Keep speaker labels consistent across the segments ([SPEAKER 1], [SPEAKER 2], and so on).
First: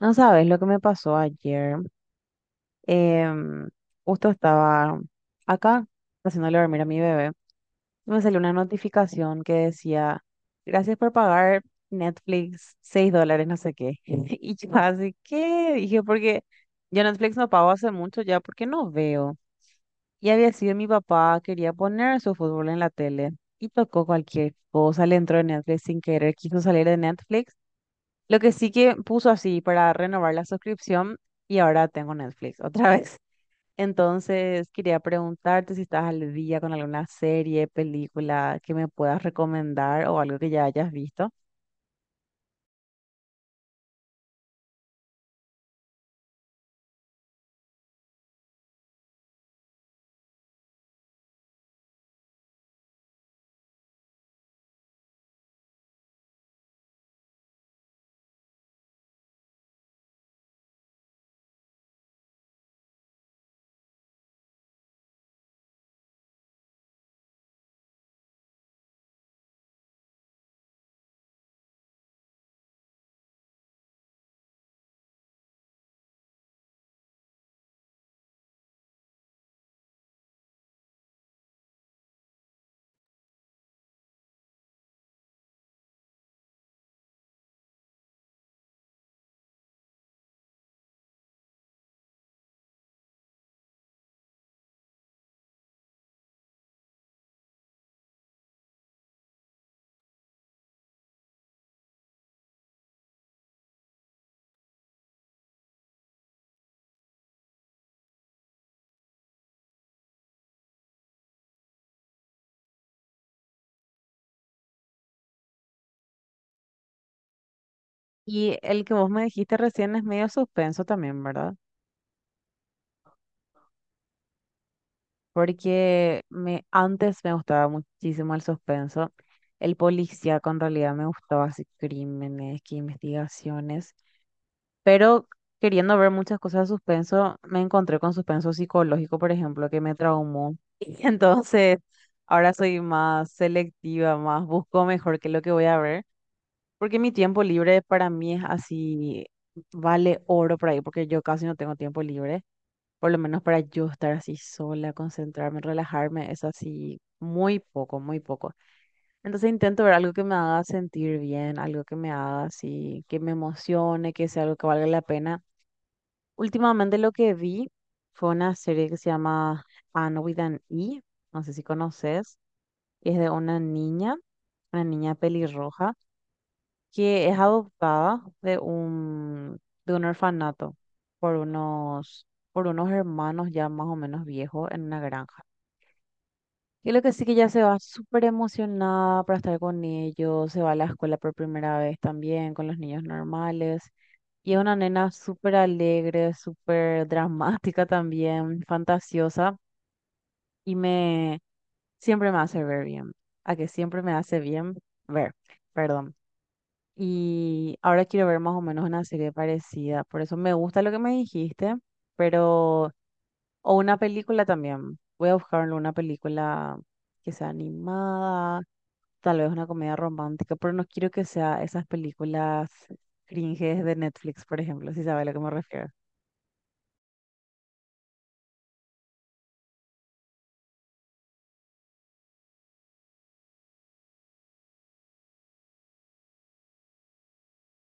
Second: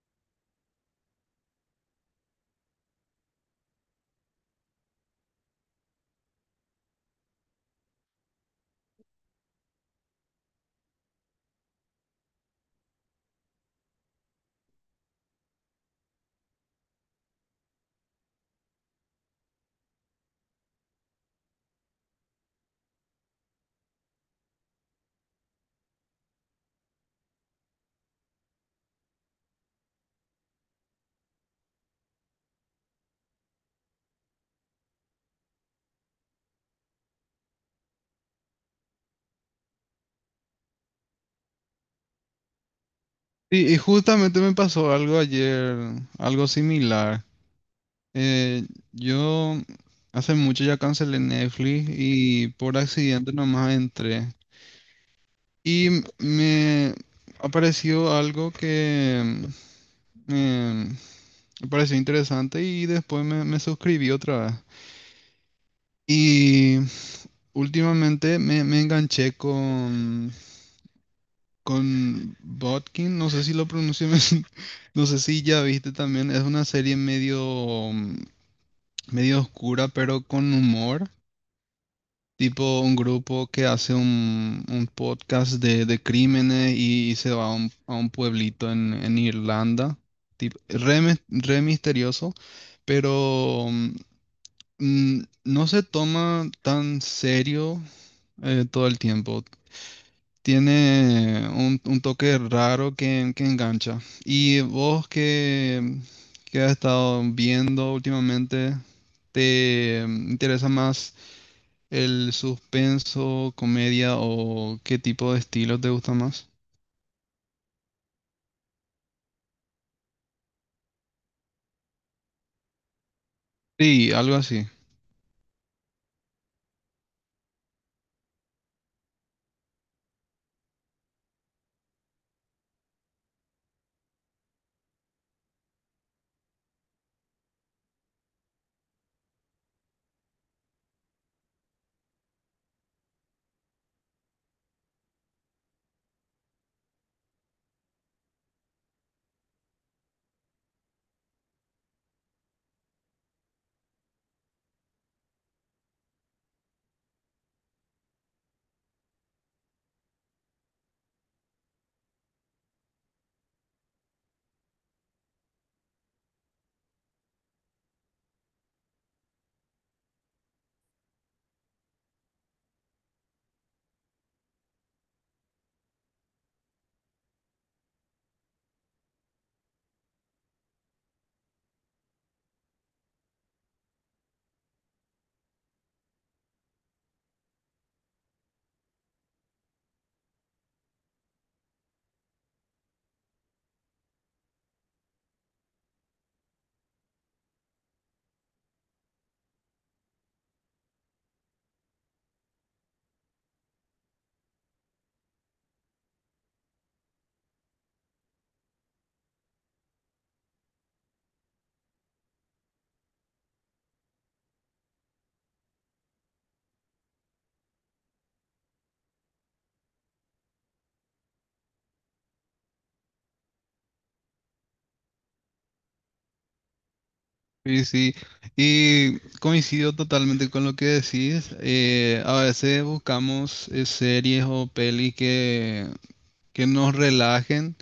[SPEAKER 1] No sabes lo que me pasó ayer. Em, Justo estaba acá haciéndole dormir a mi bebé. Y me salió una notificación que decía, gracias por pagar Netflix $6, no sé qué. Y yo así, ¿qué? Dije, porque yo Netflix no pago hace mucho ya porque no veo. Y había sido mi papá, quería poner su fútbol en la tele. Y tocó cualquier cosa, le entró en Netflix sin querer, quiso salir de Netflix lo que sí que puso así para renovar la suscripción y ahora tengo Netflix otra vez. Entonces, quería preguntarte si estás al día con alguna serie, película que me puedas recomendar o algo que ya hayas visto.
[SPEAKER 2] Y justamente me pasó algo ayer, algo similar. Eh, yo hace mucho ya cancelé Netflix y por accidente nomás entré. Y me apareció algo que me, me pareció interesante y después me suscribí otra vez. Y últimamente me enganché con Botkin, no sé si lo pronuncié bien, no sé si ya viste también. Es una serie medio, medio oscura, pero con humor, tipo un grupo que hace un podcast de crímenes y se va a a un pueblito en Irlanda, tipo, re, re misterioso, pero no se toma tan serio todo el tiempo. Tiene un toque raro que engancha. ¿Y vos que has estado viendo últimamente? ¿Te interesa más el suspenso, comedia o qué tipo de estilo te gusta más?
[SPEAKER 1] Y el que vos me dijiste recién es medio suspenso también, ¿verdad?
[SPEAKER 2] Sí, algo así.
[SPEAKER 1] Porque me, antes me gustaba muchísimo el suspenso. El policía con realidad me gustaba así crímenes, que investigaciones. Pero queriendo ver muchas cosas de suspenso, me encontré con suspenso psicológico, por ejemplo, que me traumó. Y entonces ahora soy más selectiva, más busco mejor qué es lo que voy a ver, porque mi tiempo libre para mí es así, vale oro por ahí, porque yo casi no tengo tiempo libre, por lo menos para yo estar así sola, concentrarme, relajarme, es así muy poco, muy poco. Entonces intento ver algo que me haga sentir bien, algo que me haga así, que me emocione, que sea algo que valga la pena. Últimamente lo que vi fue una serie que se llama Anne with an E, no sé si conoces, es de una niña pelirroja, que es adoptada de un, orfanato por unos, por unos hermanos ya más o menos viejos en una granja. Y lo que sí que ya se va súper emocionada para estar con ellos, se va a la escuela por primera vez también con los niños normales. Y es una nena súper alegre, súper dramática también, fantasiosa. Y me Siempre me hace ver bien. A que siempre me hace bien ver, perdón. Y ahora quiero ver más o menos una serie parecida. Por eso me gusta lo que me dijiste, pero. O una película también. Voy a buscar una película que sea animada tal vez una comedia romántica, pero no quiero que sea esas películas cringes de Netflix, por ejemplo, si sabe a lo que me refiero.
[SPEAKER 2] Sí, sí. Y coincido totalmente con lo que decís. A veces buscamos series o pelis que nos relajen.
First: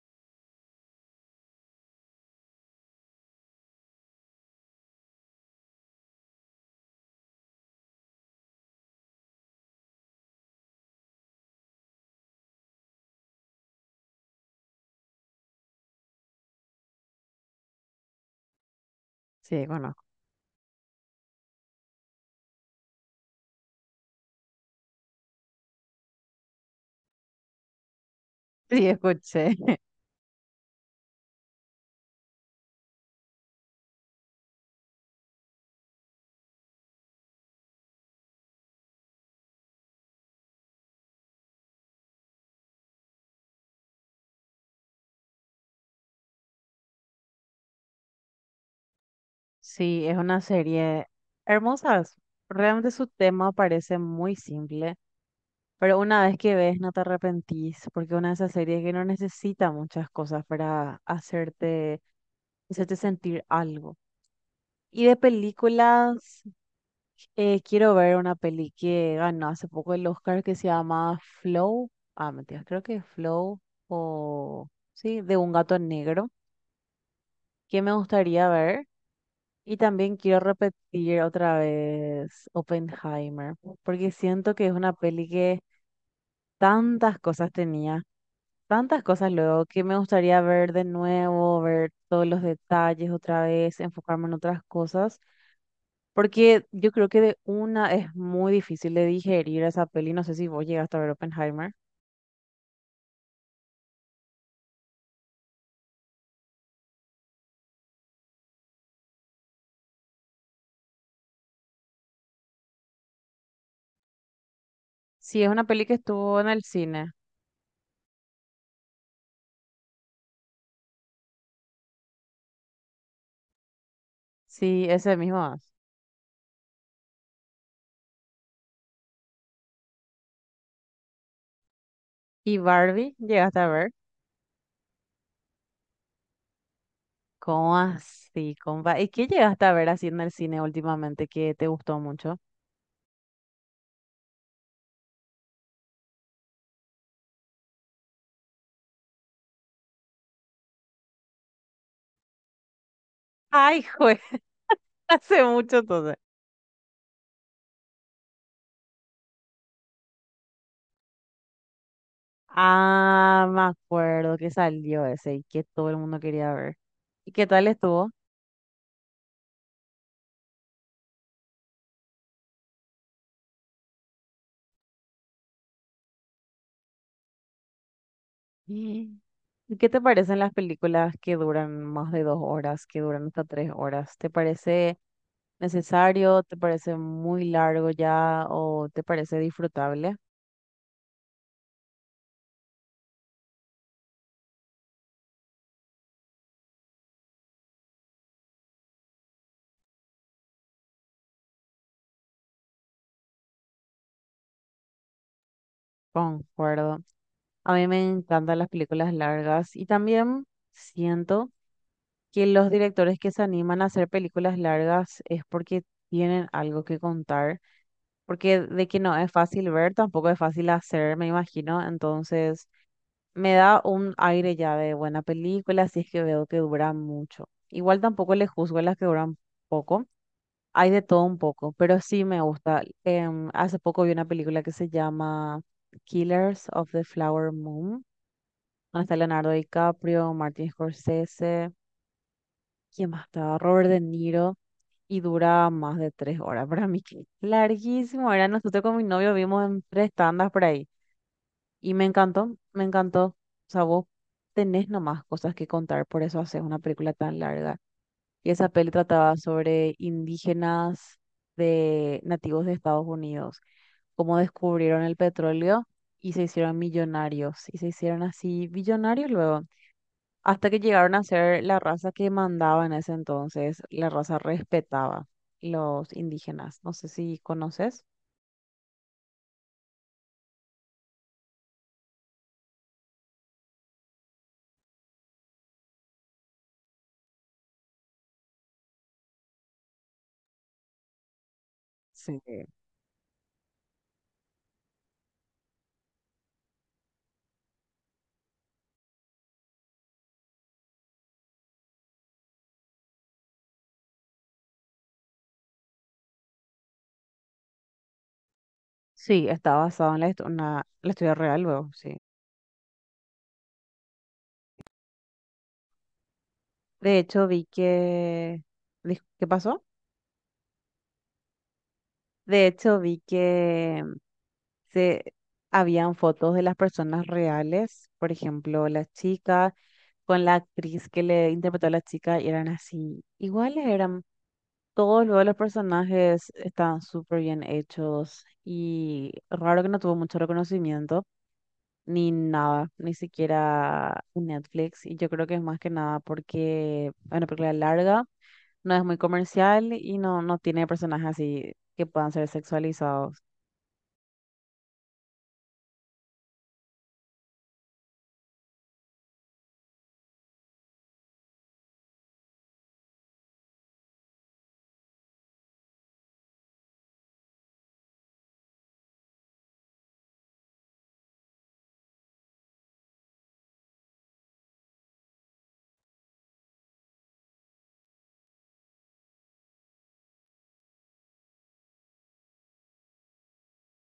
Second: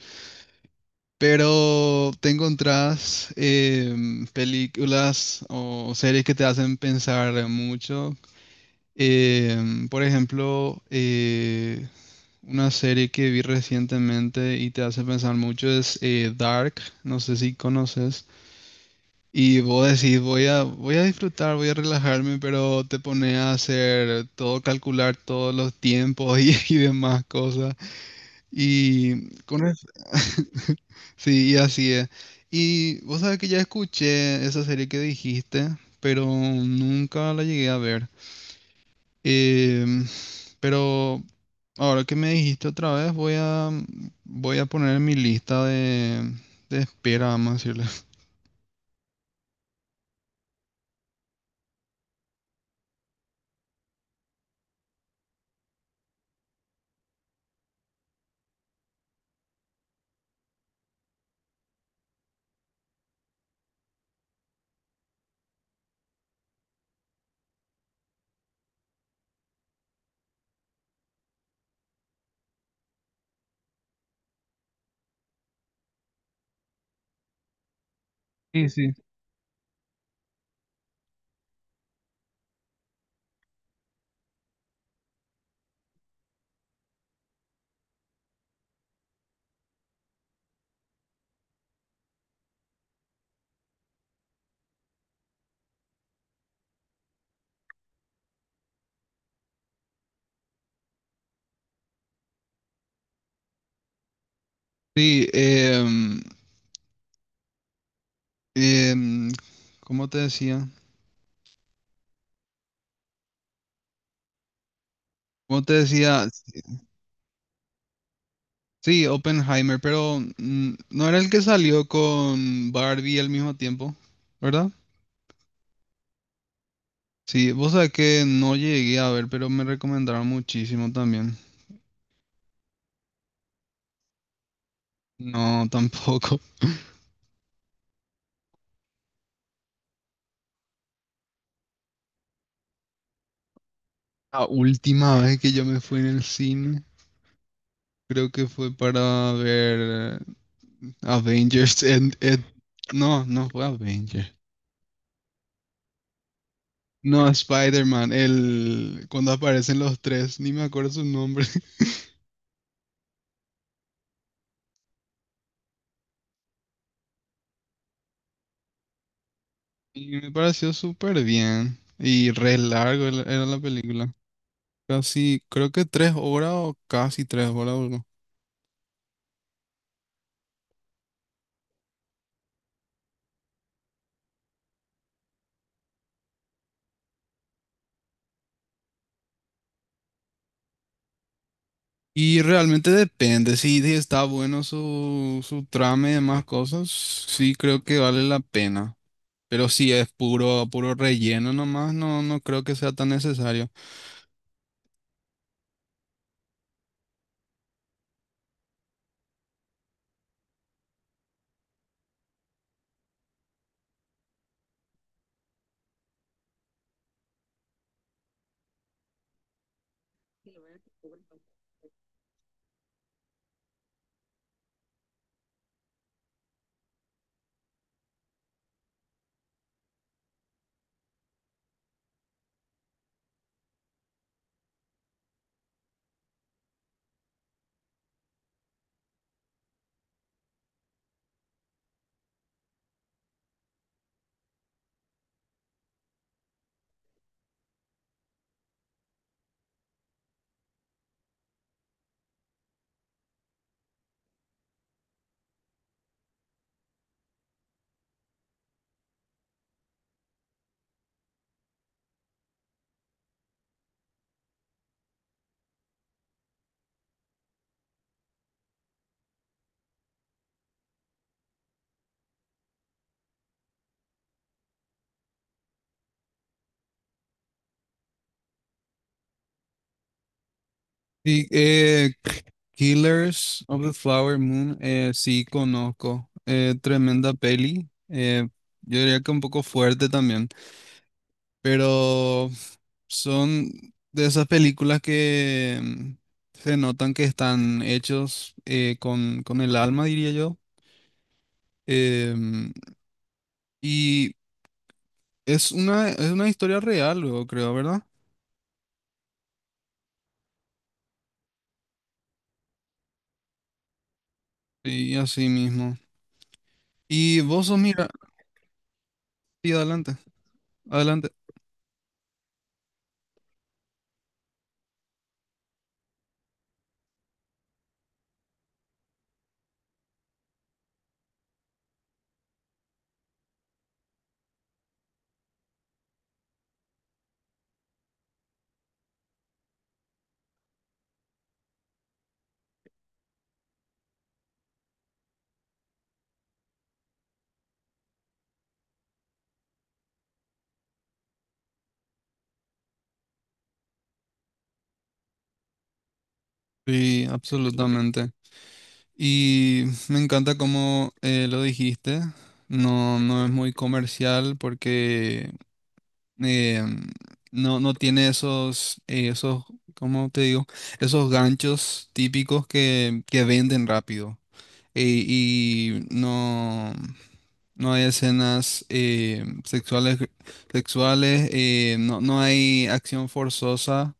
[SPEAKER 2] Pero te encontrás películas o series que te hacen pensar mucho. Por ejemplo, una serie que vi recientemente y te hace pensar mucho es Dark, no sé si conoces. Y
[SPEAKER 1] Sí,
[SPEAKER 2] vos
[SPEAKER 1] conozco.
[SPEAKER 2] decís, voy a disfrutar, voy a relajarme, pero te pone a hacer todo, calcular todos los tiempos y, y demás cosas.
[SPEAKER 1] Sí,
[SPEAKER 2] Y
[SPEAKER 1] escuché.
[SPEAKER 2] con eso, sí, y así es. Y vos sabés que ya escuché esa serie que dijiste, pero nunca la llegué a ver. Em, pero ahora que me dijiste otra vez, voy a poner en mi lista de espera, vamos a decirle.
[SPEAKER 1] Sí, es una serie hermosa. Realmente su tema parece muy simple, pero una vez que ves no te arrepentís, porque es una de esas series que no necesita muchas cosas para hacerte sentir algo. Y de películas, quiero ver una peli que ganó hace poco el Oscar que se llama Flow. Ah, mentira, creo que es Flow o sí, de un gato negro, que me gustaría
[SPEAKER 2] Sí,
[SPEAKER 1] ver.
[SPEAKER 2] sí.
[SPEAKER 1] Y también quiero repetir otra vez Oppenheimer, porque siento que es una peli que tantas cosas tenía, tantas cosas luego, que me gustaría ver de nuevo, ver todos los detalles otra vez, enfocarme en otras cosas. Porque yo creo que de una es muy difícil de digerir esa peli. No sé si vos llegaste a ver Oppenheimer.
[SPEAKER 2] Sí, em, ¿cómo te decía?
[SPEAKER 1] Sí, es
[SPEAKER 2] ¿Cómo
[SPEAKER 1] una
[SPEAKER 2] te
[SPEAKER 1] peli que
[SPEAKER 2] decía?
[SPEAKER 1] estuvo en el cine.
[SPEAKER 2] Sí, Oppenheimer, pero no era el que salió con Barbie al mismo tiempo, ¿verdad?
[SPEAKER 1] Sí, ese mismo es.
[SPEAKER 2] Sí, vos sabés que no llegué a ver, pero me recomendaron muchísimo también.
[SPEAKER 1] ¿Y Barbie llegaste a ver?
[SPEAKER 2] No, tampoco.
[SPEAKER 1] ¿Cómo así, compa? ¿Y qué llegaste a ver así en el cine últimamente que te gustó mucho?
[SPEAKER 2] La última vez que yo me fui en el cine, creo que fue para ver Avengers No, no fue
[SPEAKER 1] Ay, juez,
[SPEAKER 2] Avengers.
[SPEAKER 1] hace mucho entonces.
[SPEAKER 2] No, Spider-Man, el cuando aparecen los tres, ni me acuerdo su nombre.
[SPEAKER 1] Ah, me acuerdo que salió ese y que todo el mundo quería ver. ¿Y qué tal estuvo?
[SPEAKER 2] Y me pareció súper bien. Y re largo era la película. Casi, creo que tres horas o casi tres horas duró.
[SPEAKER 1] Mm. ¿Y qué te parecen las películas que duran más de 2 horas, que duran hasta 3 horas? ¿Te parece necesario? ¿Te parece muy largo ya? ¿O te parece disfrutable?
[SPEAKER 2] Y realmente depende, si está bueno su trama y demás cosas, sí creo que vale la pena. Pero si es puro relleno nomás, no, no creo que sea tan necesario.
[SPEAKER 1] Concuerdo. A mí me encantan las películas largas y también siento que los directores que se animan a hacer películas largas es porque tienen algo que contar, porque de que no es fácil ver, tampoco es fácil hacer, me imagino. Me da un aire ya de buena película si es que veo que dura mucho. Igual tampoco le juzgo a las que duran poco. Hay de todo un poco, pero sí me gusta. Hace poco vi una película que se llama Killers of the Flower Moon, donde está Leonardo DiCaprio, Martin Scorsese, ¿quién más estaba? Robert De Niro, y dura más de 3 horas. Para mí que larguísimo era. Nosotros con mi novio vimos en tres tandas por ahí. Y me encantó, me encantó. O sea, vos tenés nomás cosas que contar, por eso haces una película tan larga. Y esa peli trataba sobre indígenas de nativos de Estados Unidos, cómo descubrieron el petróleo y se hicieron millonarios. Y se hicieron así billonarios luego, hasta que llegaron a ser la raza que mandaba en ese entonces, la raza respetaba los indígenas. No sé si conoces.
[SPEAKER 2] Y Killers of the Flower Moon, sí conozco. Tremenda peli. Yo diría que un poco fuerte también,
[SPEAKER 1] Sí.
[SPEAKER 2] pero son de esas películas que se notan que están hechos con el alma, diría yo. Em, y es una historia real, luego creo, ¿verdad?
[SPEAKER 1] Sí, está basado en la, la historia real luego, sí.
[SPEAKER 2] Sí, así mismo.
[SPEAKER 1] De
[SPEAKER 2] Y
[SPEAKER 1] hecho, vi
[SPEAKER 2] vos sos, mira,
[SPEAKER 1] que... dis- ¿Qué
[SPEAKER 2] sí,
[SPEAKER 1] pasó?
[SPEAKER 2] adelante, adelante.
[SPEAKER 1] De hecho, vi que se habían fotos de las personas reales, por ejemplo, la chica con la actriz que le interpretó a la chica y eran así, iguales eran. Todos luego los personajes estaban súper bien hechos y raro que no tuvo mucho reconocimiento, ni nada, ni siquiera en Netflix. Y yo creo que es más que nada porque es una película larga no es muy comercial y no, no tiene personajes así que puedan ser sexualizados.
[SPEAKER 2] Sí, absolutamente. Y me encanta cómo lo dijiste. No, no es muy comercial porque eh, no, no tiene esos, esos, ¿cómo te digo? Esos ganchos típicos que venden rápido. Y no, no hay escenas sexuales, sexuales no, no hay acción forzosa,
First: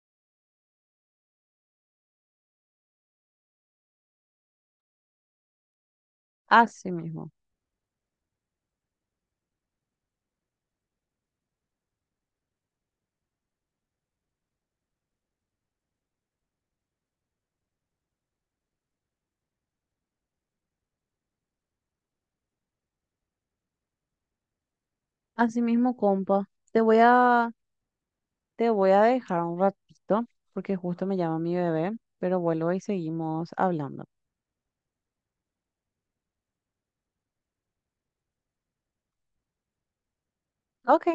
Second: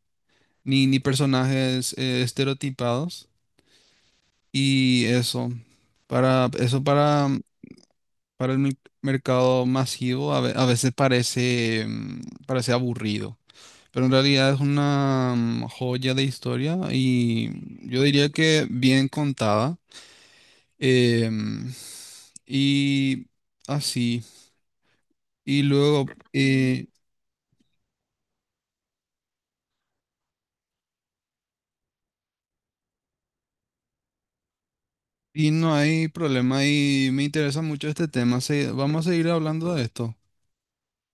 [SPEAKER 2] ni, ni personajes estereotipados. Y eso, para, eso
[SPEAKER 1] Así mismo,
[SPEAKER 2] para el mercado masivo a veces parece, parece aburrido. Pero en realidad es una joya de historia y yo diría que bien contada. em, y así.
[SPEAKER 1] así
[SPEAKER 2] Y
[SPEAKER 1] mismo,
[SPEAKER 2] luego,
[SPEAKER 1] compa.
[SPEAKER 2] eh,
[SPEAKER 1] Te voy a dejar un ratito porque justo me llama mi bebé, pero vuelvo y seguimos hablando.
[SPEAKER 2] y no hay problema y me interesa mucho este tema. Vamos a seguir hablando de esto.
[SPEAKER 1] Ok.